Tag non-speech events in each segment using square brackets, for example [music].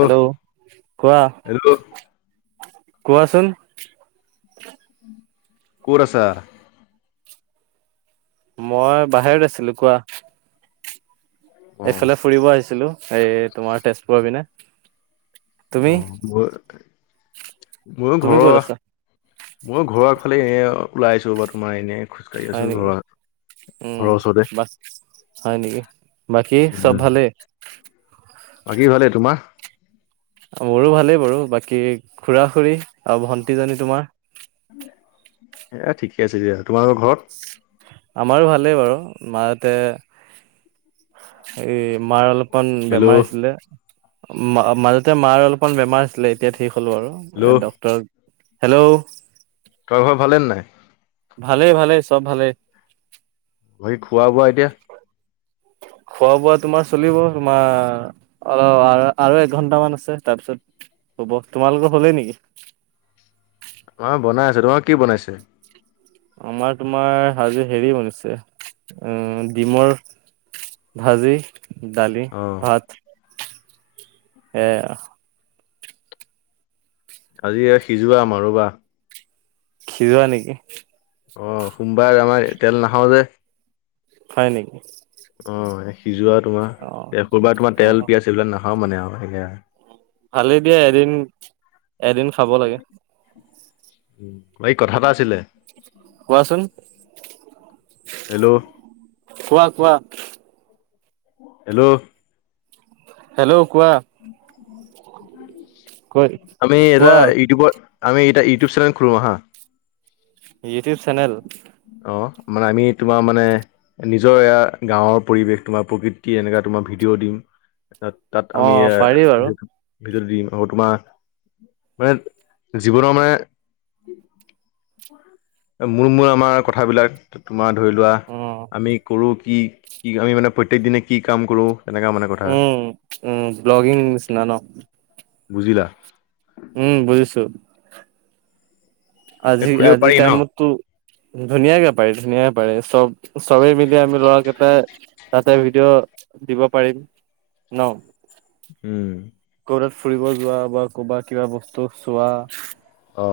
Hello কোৱা। Hello কোৱাচোন। কোত আছা? মই বাহিৰত আছিলো কোৱা। অ এইফালে ফুৰিব আহিছিলো এই তোমাৰ তেজপুৰৰ পিনে। তুমি [unintelligible] ময়ো তুমি ক'ত ঘৰৰ, আছা ময়ো ঘৰৰফালে এ ওলাই আছো তোমাৰ এনে। খোজকাঢ়ি হয় আছোঁ নেকি [unintelligible] উম বাচ হয় নেকি বাকী উম, চব ভালেই বাকী ভালে তোমাৰ মোৰো ভালেই বাৰু বাকী খুৰা খুৰী আৰু ভণ্টিজনী তোমাৰ এ ঠিকে আছে দিয়া তোমাৰোকৰ ঘৰত আমাৰো ভালেই বাৰু মাহঁতে। এই মাৰ অলপমান বেমাৰ হেল্ল' হৈছিলে। মাজতে মাৰ অলপমান বেমাৰ আছিলে এতিয়া ঠিক হলো আৰু হেল্ল' ডক্টৰ হেল্ল'। তোৰ [unintelligible] ঘৰ ভালে নাই ভালে ভালে চব ভালে। ঘৰি খোৱা বোৱা এতিয়া। [inaudible] খোৱা বোৱা তোমাৰ চলিব তোমাৰ অল আৰু এক ঘন্টামান আছে তাৰপিছত হ'ব তোমালোকৰ হ'লেই নেকি। [unintelligible] মা বনাই আছে, তোমাৰ কি বনাইছে? আমাৰ তোমাৰ আজি হেৰি বনিছে অ' ডিমৰ ভাজি, দালি, অ' ভাত এয়াই আও৷ আজি এয়া সিজোৱা মাৰুৱা খিজোৱা নেকি? অ সোমবাৰে আমাৰ তেল নাখাও যে হয় নেকি? অ' সিজোৱা তোমাৰ অ [unintelligible] তোমাৰ অ তেল পিয়াজ এইবিলাক নাখাও মানে আৰু সেয়া ভালেই দিয়া এদিন, এদিন খাব লাগে। ঐ কথা এটা আছিলে৷ কোৱাচোন। হেল্ল'। কোৱা কোৱা। হেল্ল'। হেল্ল' কোৱা। কৈ আমি এটা কোৱা ইউটিউবৰ আমি এটা ইউটিউব চেনেল খোলো আহা৷ ইউটিউব চেনেল? অ মানে আমি তোমাৰ মানে নিজৰ এয়া গাঁওৰ পৰিৱেশ তোমাৰ প্ৰকৃতি এনেকুৱা- তোমাৰ ভিডিঅ' দিম ৷তাত তাত অ আমি এয়া পাৰি বাৰু ভিডিঅ দিম আকৌ তোমাৰ মানে জীৱনৰ মানে মূল মূল আমাৰ কথাবিলাক তোমাৰ ধৰি লোৱা অ আমি কৰো কি? কি আমি মানে প্ৰত্যেক দিনে কি কাম কৰো? উম উম ব্লগিং নিচিনা ন? বুজিলা? উম বুজিছো৷ এ আজি খুলিব আজি পাৰি ন টাইমততো ধুনীয়াকে পায় ধুনীয়াাকে পাৰে৷ চব চবেই মিলি আমি ল'ৰাকেটাই তাতে ভিডিঅ' দিব পাৰিম৷ ন? উম। কবাত ফুৰিব যোৱা বা কবাত কিবা বস্তু চোৱা অ।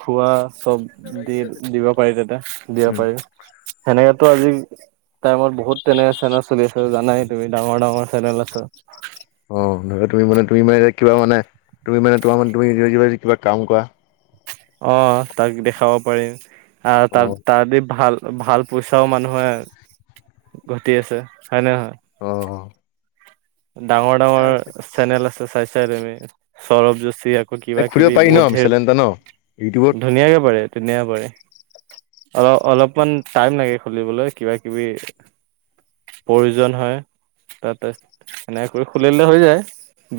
খোৱা চব দি দিব পাৰি তাতে৷দিব উম পাৰি সেনেকে তো আজি টাইমত বহুত তেনেক চেনেল চলি আছে৷ জানাই তুমি ডাঙৰ ডাঙৰ চেনেল আছে৷ অ ধৰি লোৱা তুমি মানে তুমি মানে যে কিবা মানে তুমি মানে তোমাৰ মে তুমি কিবা কাম কৰা। অ তাক দেখাব পাৰিম আহ অ তাত তাত দি ভাল ভাল পইচাও মানুহে ঘটি আছে হয় নে নহয়? অ। ডাঙৰ ডাঙৰ চেনেল আছে চাইছাই তুমি৷ সৌৰব যু ত আকৌ এ কিবা খুুলিব কিবি পাৰি ন বহুত মিছাল ধেৰ এটা ন ইউটিউবত ধুনীয়াকে পাৰে ধুনীয়া পাৰে। অ অলপমান টাইম লাগে খুলিবলৈ কিবা কিবি প্ৰয়োজন হয় তাতে। সেনেকে কৰি খুলিলে হৈ যায়।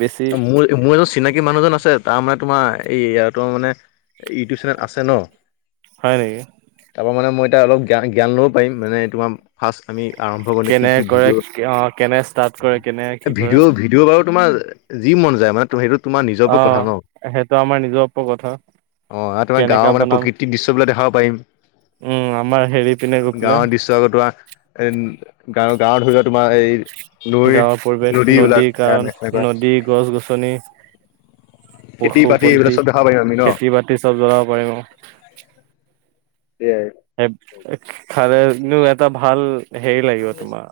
বেছি মোৰ মোৰ এজন চিনাকি মানুহজন আছে তাৰ মানে তোমাৰ এই তোমাৰ মানে ইউটিউব চেনেল আছে ন? হয় নেকি? তোমাৰ মানে মই অলপ জ্ঞান জ্ঞান ল'ব পাৰিম মানে তোমাৰ ফাৰ্ষ্ট আমি আৰম্ভ কৰিলে কি কেনে কি কৰে ভিডিঅ' অ কেনে ষ্টাৰ্ট কৰে কেনে কি কৰে ভিডিঅ' ভিডিঅ' বাৰু তোমাৰ যি মন যায় মানে তুমি সেইটো তোমাৰ নিজৰ অ ওপৰত কথা ন সেইটো আমাৰ নিজৰ ওপত কথা। অ তোমাৰ কেনেকা গাঁৱৰ মানে বনাম প্ৰকৃতিৰ দৃশ্য বিলাক দেখাব উম আমাৰ হেৰি পিনে গৈ পাৰিম৷ পেলাই গাঁৱৰ দৃশ্য কটোৱা এ গাৱৰ গাঁৱৰ ধৰি তোমাৰ এই নৈ গাঁৱৰ পৰিৱেশ নদী বিলাক এ কাৰণ নাই সনেকুৱা। নদী গছ গছনি খেতি বাতি এইবিলাক পশুপথী চব দেখাব পাৰিম আমি ন খেতি বাতি চব জ্বলাব পাৰিম। সয় আৰু। খালনো এটা ভাল হেৰি লাগিব তোমাৰ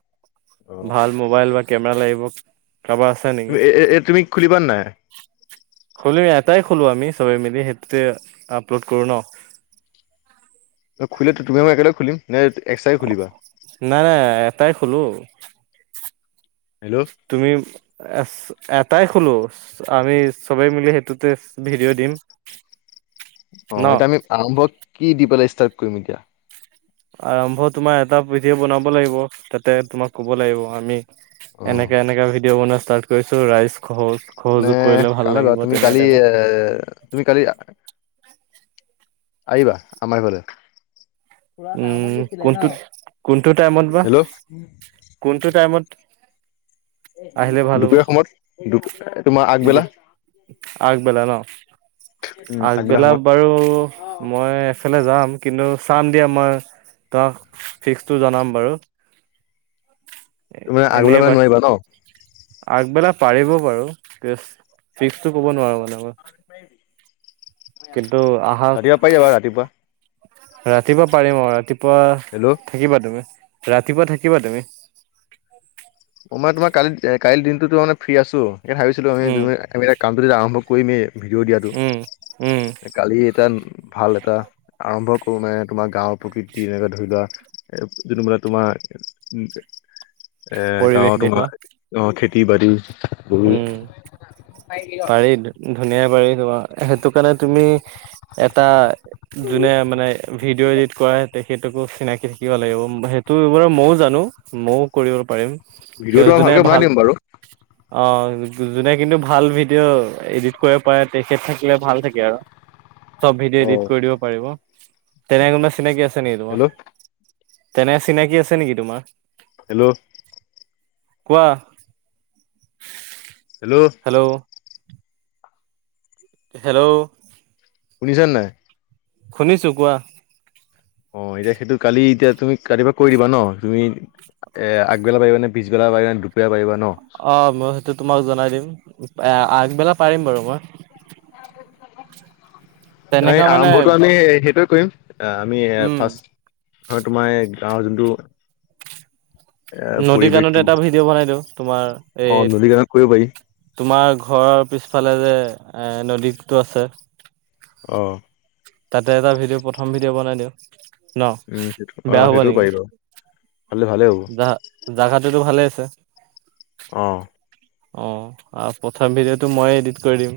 ভাল অ', মোবাইল বা কেমেৰা লাগিব। কাৰাবা আছা নেকি তুমি এ এ তুমি খুলিবা নাই? খুলি আটাই খুলো আমি চবে মিলি সেইটোতে আপলোড কৰো ন। খুলো তুমি মই একেলগে খুলিম নে এক্টাই খুলিবা। নাই নাই এটাই খোলো হেল্ল' তুমি এটাই খুলোঁ। আমি চবেই মিলি সেইটোতে ভিডিঅ' দিম। অ ন এতিয়া আমি আৰম্ভ কি দি পেলাই ষ্টাৰ্ট কৰিম এতিয়া। আৰম্ভ তোমাৰ এটা ভিডিঅ বনাব লাগিব তাতে তোমাক কব লাগিব আমি। অ'। এনেকে এনেকাে ভিডিঅ' বনোৱা ষ্টাৰ্ট কৰিছো ৰাইচ। নে [inaudible] তুমি কালি টাইপৰ এ তুমি কালি আহিবা আমাৰ ঘৰলে পুৰা টাউনত উম গৈছিলে ন কোনটোত কোনটো টাইমত বা হেল্ল' কোনটো টাইমত। আহিলে ভাল হ'ব? দুপৰীয়া সময়ত দু তোমাৰ আগবেলা আগ বেলা ন। উম, আগবেলা সময়ত বাৰু মই এফালে যাম কিন্তু চাম [inaudible] ত মানে আগলৈ এনেই বা মানে নোৱাৰিবা ন আগবেলা পাৰিব বাৰু ফিক্সটো কব নোৱাৰো মানে মই। কিন্তু আহা ৰাতিপুৱা পাই যাবা ৰাতিপুৱা ৰাতিপুৱা পাৰিম আৰু ৰাতিপুৱা হেল্ল' থাকিবা তুমি। ৰাতিপুৱা থাকিবা তুমি। অ' মই তোমাৰ কালি কালিৰ দিনটোো মান ফ্ৰী আছো স উম, ভাবিছিলো কামটো আৰম্ভ কৰি কৰিমেই ভিডিঅ' উম, উম, দিয়াটো কালি এটা ভাল এটা আৰম্ভ। মে তুমাৰ গাৱৰ প্ৰকৃতি এনেকুৱা ধৰি লোৱা যোনটো বোলে তোমাৰ উ এ পৰিৱেশ গাঁৱৰ দেখুৱা তোমাৰ খেতি [inaudible] উম পাৰি ধুনীয়া পাৰি। সেইটো কাৰণে তুমি এটা যোনে মানে ভিডিঅ' এডিট কৰা তেখেত। চিনাকি থাকিব লাগিব সেইটোব ময়ও জানো ময়ও কৰিব পাৰিম। তেওঁ ভিডিঅ'টো যোনে ভালকে বনাই ভাল দিম বাৰু। অ' যোনে কিন্তু ভাল ভিডিঅ' এডিট কৰিব পাৰে তেখেত থাকিলে ভাল থাকে আৰু চব ভিডিঅ' অ এডিট কৰি দিব পাৰিব তেনে কোনোবা চিনাকি আছে নেকি তোমাৰ। হেল্ল' তেনে চিনাকি আছে নেকি তোমাৰ হেল্ল' কোৱা হেল্ল' হেল্ল' বুজিছা নাই। শুনিছোঁ কোৱা। অ' এতিয়া সেইটো কালি এতিয়া তুমি ৰাতিপা কৰি দিবা ন তুমি এ আগবেলা পাৰিব নেিবেলা পাৰিব নে দুপেলাৰ পাৰিবাে অ' মই সেইটো তোমাক জনাই দিম আগবেলা পাৰিম বাৰু মই। এনে তেনেকা আৰম্ভ মানে আমি সেইটোয়ে কৰিম আমি উম। ফাৰ্ষ হয় তোমাৰ এই গাঁৱৰ যোনটো এ নদী কানত পৰিৱেশটো এটা ভিডিঅ' বনাই দিওঁ তোমাৰ অ নদী কাণত কৰিব পাৰি এই তোমাৰ ঘৰৰ পিছফালে যে এ নদীটো আছে। অ'। তাতে এটা ভিডিঅ' প্ৰথম ভিডিঅ' বনাই দিওঁ। ন উম সেইটো বেয়া অ', হ'ব সেইটোও নেকি পাৰিব ভালে ভালে হ'ব। জা জাগাটোতো ভালে আছে? অ'। অ' প্ৰথম ভিডিঅ'টো মই এডিট কৰি দিম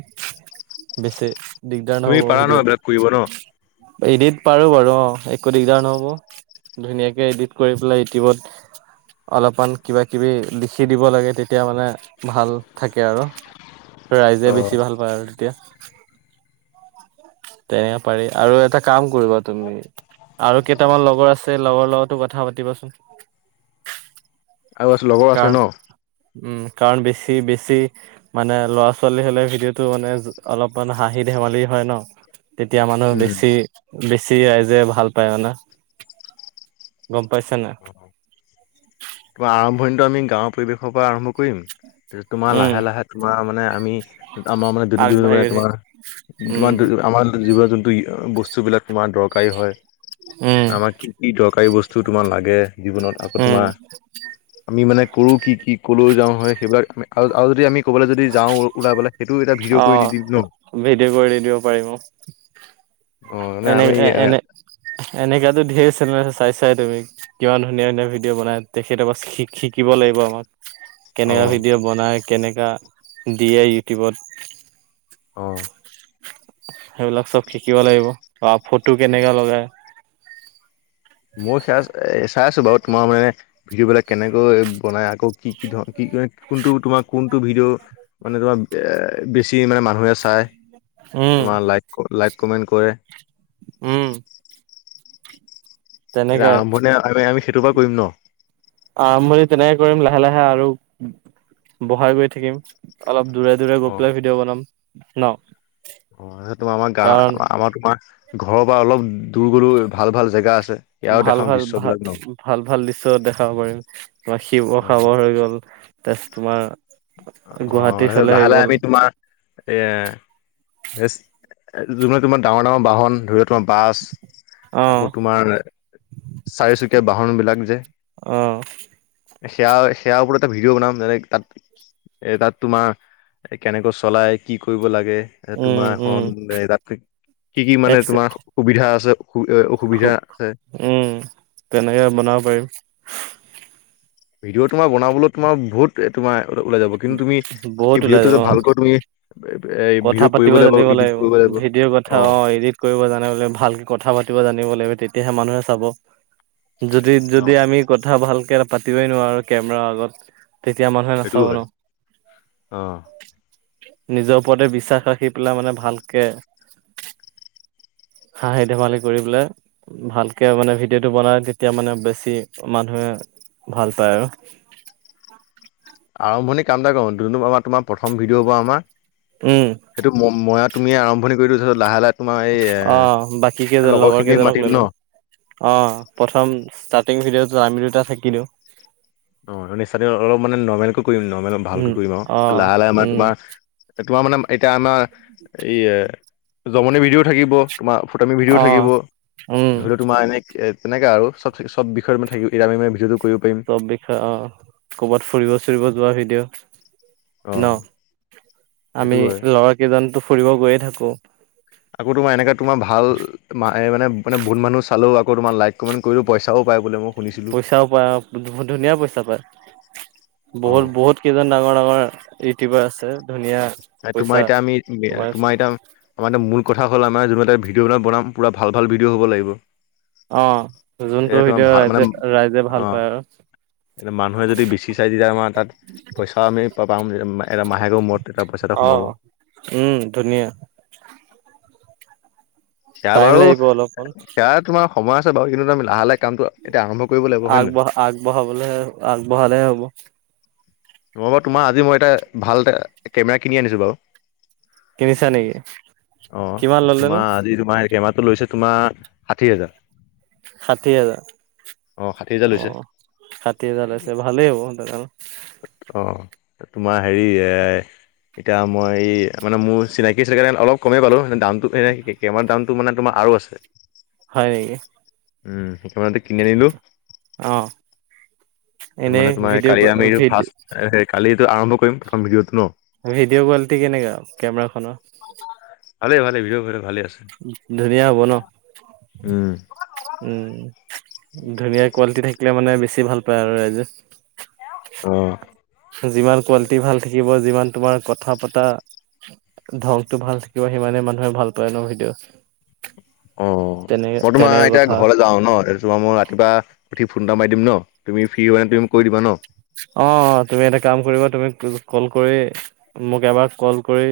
বেছি। দিগদাৰ তুমি নহব পাৰা ন এইবিলাক কৰিব ন সেইটোও এদিত পাৰো বাৰু অ' একো দিগদাৰ নহব। ধুনীয়াকে এডিট কৰি পেলাই ইউটিউবত। অলপমান কিবা কিবি লিখি দিব লাগে তেতিয়া মানে। ভাল থাকে আৰু, ৰাইজে অ বেছি ভাল পায় আৰু তেতিয়া। তেনেকে পাৰি আৰু এটা কাম কৰিবা তুমি। আৰু কেইটামান লগৰ আছে লগৰ লগতো কথা পাতিবাচোন। আৰু আছে লগৰ আছে কাৰণ ন। উম কাৰণ বেছি বেছি মানে ল'ৰা-ছোৱালী হলে ভিডিঅ'টো মানে অলপমান হাঁহি দ ধেমালি হয় ন'। তেতিয়া মানুহে উম বেছি বেছি ৰাইজে ভাল পায় মানে। গম পাইছ না। অ। তোমাৰ আৰম্ভণিটো আমি গাঁৱৰ পৰিৱেশৰ পৰা আৰম্ভ কৰিম, তোমাৰ উম লাহে লাহে তোমাৰ মানে আমি। আমাৰ মানে [unintelligible] তোমাৰ আগবাঢ়ি তোমাৰ উম [unintelligible] আমাৰ জীৱ-জন্তু। দুই বস্তুবিলাক তোমাৰ দৰকাৰী হয়, উম আমাৰ কি কি দৰকাৰী বস্তু তোমাৰ লাগে। জীৱনত আকৌ উম তোমাৰ আমি মানে কৰো কি কি কলৈ যাওঁ হয় সেইবিলাক আমি। আৰু আৰু যদি আমি। ক'ৰবালে যদি যাওঁ ওলাই পেলাই সেইটো এটা অ ভিডিঅ' কৰি দি দিম ন'? [inaudible] ভিডিঅ' কৰি দিব পাৰিম মানে এনে আমি এ এনে এনেকা ত' ধেৰ চেনেল। চাইচায় তুমি, কিমান ধুনীয়া ধুনীয়া ভিডিঅ' বনাই তেখেতৰ পৰা শি শিকিব লাগিব আমাক। অ কেনেকা ভিডিঅ' বনাই কেনেকা দিয়ে ইউটিউবত। অ'। সেইবিলাক চব শিকিব লাগিব আৰু ফটো কেনেকা লগাই। মই সেয়া এ চাই আছো বাৰু তোমাৰ মানে ভিডিঅ' বিলাক কেনেকৈ বনাই আকৌ। কি কি ধৰ কি কোনটো। তোমাৰ কোনটো ভিডিঅ' মানে তোমাৰ এ বেছি মানে মানুহে চাই। উম। তোমাৰ লাইক লাইক কমেণ্ট কৰে। উম। এতিয়া তেনেকাই আৰম্ভনিতে আমি আমি সেইটো বাৰু কৰিম ন'? আৰম্ভণি তেনেকে কৰিম লাহে লাহে আৰু বহাই গৈ থাকিম অলপ। দূৰে দূৰে অ গৈ পেলাই ভিডিঅ' বনাম ন'? তোমাৰ আমাৰ গা কাৰণ আমাৰ তোমাৰ ঘৰৰ পৰা অলপ দূৰ গলো ভাল ভাল জেগা আছে। ইয়াৰো ভাল দেখাম ভাল ভাল দৃশ্যবিলাক ন ভাল ভাল দৃশ্য দেখাব পাৰিম। তোমাৰ অ শিৱসাগৰ হৈ গ'ল তাৰছ তোমাৰ। অ' গুৱাহাটী তাৰপিছ ফালে হৈ লাহে লাহে গ'ল আমি তোমাৰ এ। এ যোনে তোমাৰ ডাঙৰ ডাঙৰ বাহন ধৰি লওঁক। তোমাৰ বাছ অ আকৌ তোমাৰ চাৰিচুকীয়া বাহন বিলাক যে। অ সেয়া সেয়াৰ ওপৰত এটা ভিডিঅ' বনাম যেনে তাত। এ তাত তোমাৰ কেনেকৈ চলাই কি কৰিব লাগে। এ উম, তোমাৰ উম, এখন [unintelligible] কি কি এক মানে তোমাৰ সুবিধা আছে। অ' অসুবিধা আছে। উম, তেনেকে বনাব পাৰিম। ভিডিঅ' তোমাৰ বনাবলৈ তোমাৰ বহুত তোমাৰ। ওলাই যাব কিন্তু তুমি বহুত সেই ওলাই যাব ভিডিঅ'টো অ', ভালকৈ তুমি এই কথা ভিডিঅ' কৰিব পাতিব জানিব এডিট লাগিব কৰিব ভিডিঅৰ কথা অ এডিট কৰিব জানিব লাগিব ভালকে কথা পাতিব জানিব লাগিব তেতিয়াহে মানুহে চাব যদি যদি ন আমি কথা ভালকে পাতিবই নোৱাৰো কেমেৰাৰ আগত তেতিয়া মানুহে সেইটোও নাচাব ন হয় অ নিজৰ ওপৰতে বিশ্বাস ৰাখি পেলাই মানে ভালকে [inaudible] হাঁহি ধেমালি কৰি পেলাই ভালকে মানে ভিডিঅ'টো বনাই তেতিয়া মানে বেছি মানুহে ভাল পায় আৰু [inaudible] আৰম্ভণি কাম এটা কৰো যোনটো আমাৰ তোমাৰ প্ৰথম ভিডিঅ' হ'ব আমাৰ উম, সেইটো মই তুমিয়ে আৰম্ভণি কৰি দিও তাৰপিছত লাহে লাহে তোমাৰ এই এ অ' বাকী কেইজন লগৰ লগৰখিনিক কেইজনক মাতিম লৈ ন লম অ প্ৰথম তাত [unintelligible] ভিডিঅটো আমি দুটা থাকি দিওঁ। [unintelligible] অলপ মানে নৰ্মেলকৈ কৰিম নৰ্মেল উম ভালকৈ কৰিম আৰু অ লাহে লাহে আমাৰ উম তোমাৰ তোমাৰ মানে এতিয়া আমাৰ এই জমনি ভিডিঅ'ও থাকিব। তোমাৰ ফটুৱামি ভিডিঅও অ থাকিব উম ধৰি লওঁ তোমাৰ এনে। তেনেকা আৰু চব চব বিষয় [unintelligible] ভিডিঅটো। কৰিব পাৰিম চব বিষয় অ কৰ'বাত ফুৰিব চুৰিব যোৱা ভিডিঅ'। অ ন সেইটো আমি হয় লৰা কেইজনতো ফুৰিব গৈয়ে থাকো। আকৌ তোমাৰ এনেকা তোমাৰ ভাল মানে মানে বহুত মানুহ চালেও আ তোমাৰ লাইক কমেণ্ট কৰিলেও পইচাও পাই মোক পইচাও পায় ধুনীয়া পইচা পায়। অ বহুত, বহুত কেইজন ডাঙৰ ডাঙৰ ইউটিউবাৰ আছে। ধুনীয়া পইচা তোমাৰ এতিয়া আমি কমাই তোমাৰ এতিয়া আমাৰ এতিয়া মূল। কথা হ'ল আমৰ [unintelligible] ভিডিঅ'বিলাক বনাম পুৰা ভাল ভাল ভিডিঅ' হ'ব লাগিব। অ', তেতিয়া যোনটো তোমাৰ ভিডিঅ' ৰাইজে, ৰাইজে ভাল পায় আৰু এ মানুহে যদি বেচি চাই তেতিয়া আমাৰ তাত পইচাও আমি পাম এটা মাহেকৰ মূৰত। এটা পইচা এটা সোমাব অ', উম ধুনীয়া। [inaudible] সেয়া টাইম বাৰু লাগিব অলপমান সেয়া তোমাৰ সময় আছে বাৰু কিন্তু তুমি লাহে লাহে কামটো এতিয়া আৰম্ভ কৰিব লাগিব হয় নে আগবঢ়া আগবঢ়াবলৈ আগবঢ়ালেহে হ'ব। অ', বাৰু তোমাৰ আজি মই এটা ভাল এ কেমেৰা কিনি আনিছো বাৰু। কিনিছা নেকি? অ', কিমান ল'লেনো? তোমাৰ তোমাৰ কেমেৰাটো লৈছে তোমাৰ ষাঠি হাজাৰ। ষাঠি হাজাৰ। অ ষাঠি হাজাৰ অ লৈছে ষাঠি হাজাৰ লৈছে ভালেই হ'ব। অ তোমাৰ হেৰি এ এতিয়া মই এই মানে মোৰ চিনাকি আছিলে কাৰণে অলপ কমেই পালো দামটো কেমেৰা দামটো মানে তোমাৰ আৰু আছে। হয় নেকি। উম [unintelligible] কিনি আনিলো। অ', এনেই মানে তোমাৰ ভিডিঅ' কালি আমি এই ভিড ফাৰ্ষ্ট কালি এইটো আৰম্ভ কৰিম প্ৰথম ভিডিঅ'টো ন। ভিডিঅ' কোৱালিটি কেনেকা কেমেৰা খনৰ। ভালে ভালে ভিডিঅ' ভালে। আছে। ধুনীয়া হব ন। উম, উম, ধুনীয়া কোৱালিটি থাকিলে মানে বেছি ভাল পায় আৰু ৰাইজে। অ'। যিমান কোৱালিটি ভাল থাকিব যিমান তোমাৰ কথা পতা ধংটো ভাল থাকিব সিমানে মানুহে ভাল পায় ন ভিডিঅ'। অ তেনে মই তোমাৰ তেনেকে এতিয়া কথা ঘৰলে যাও ন তোমাৰ মই ৰাতিপুৱা উঠি ফোন এটা মাৰি দিম ন। তুমি ফ্ৰী হয় নে তুমি মোক কৈ দিবা ন? অ, তুমি এটা কাম কৰিবা। কল কৰে মোক এবাৰ কল কৰি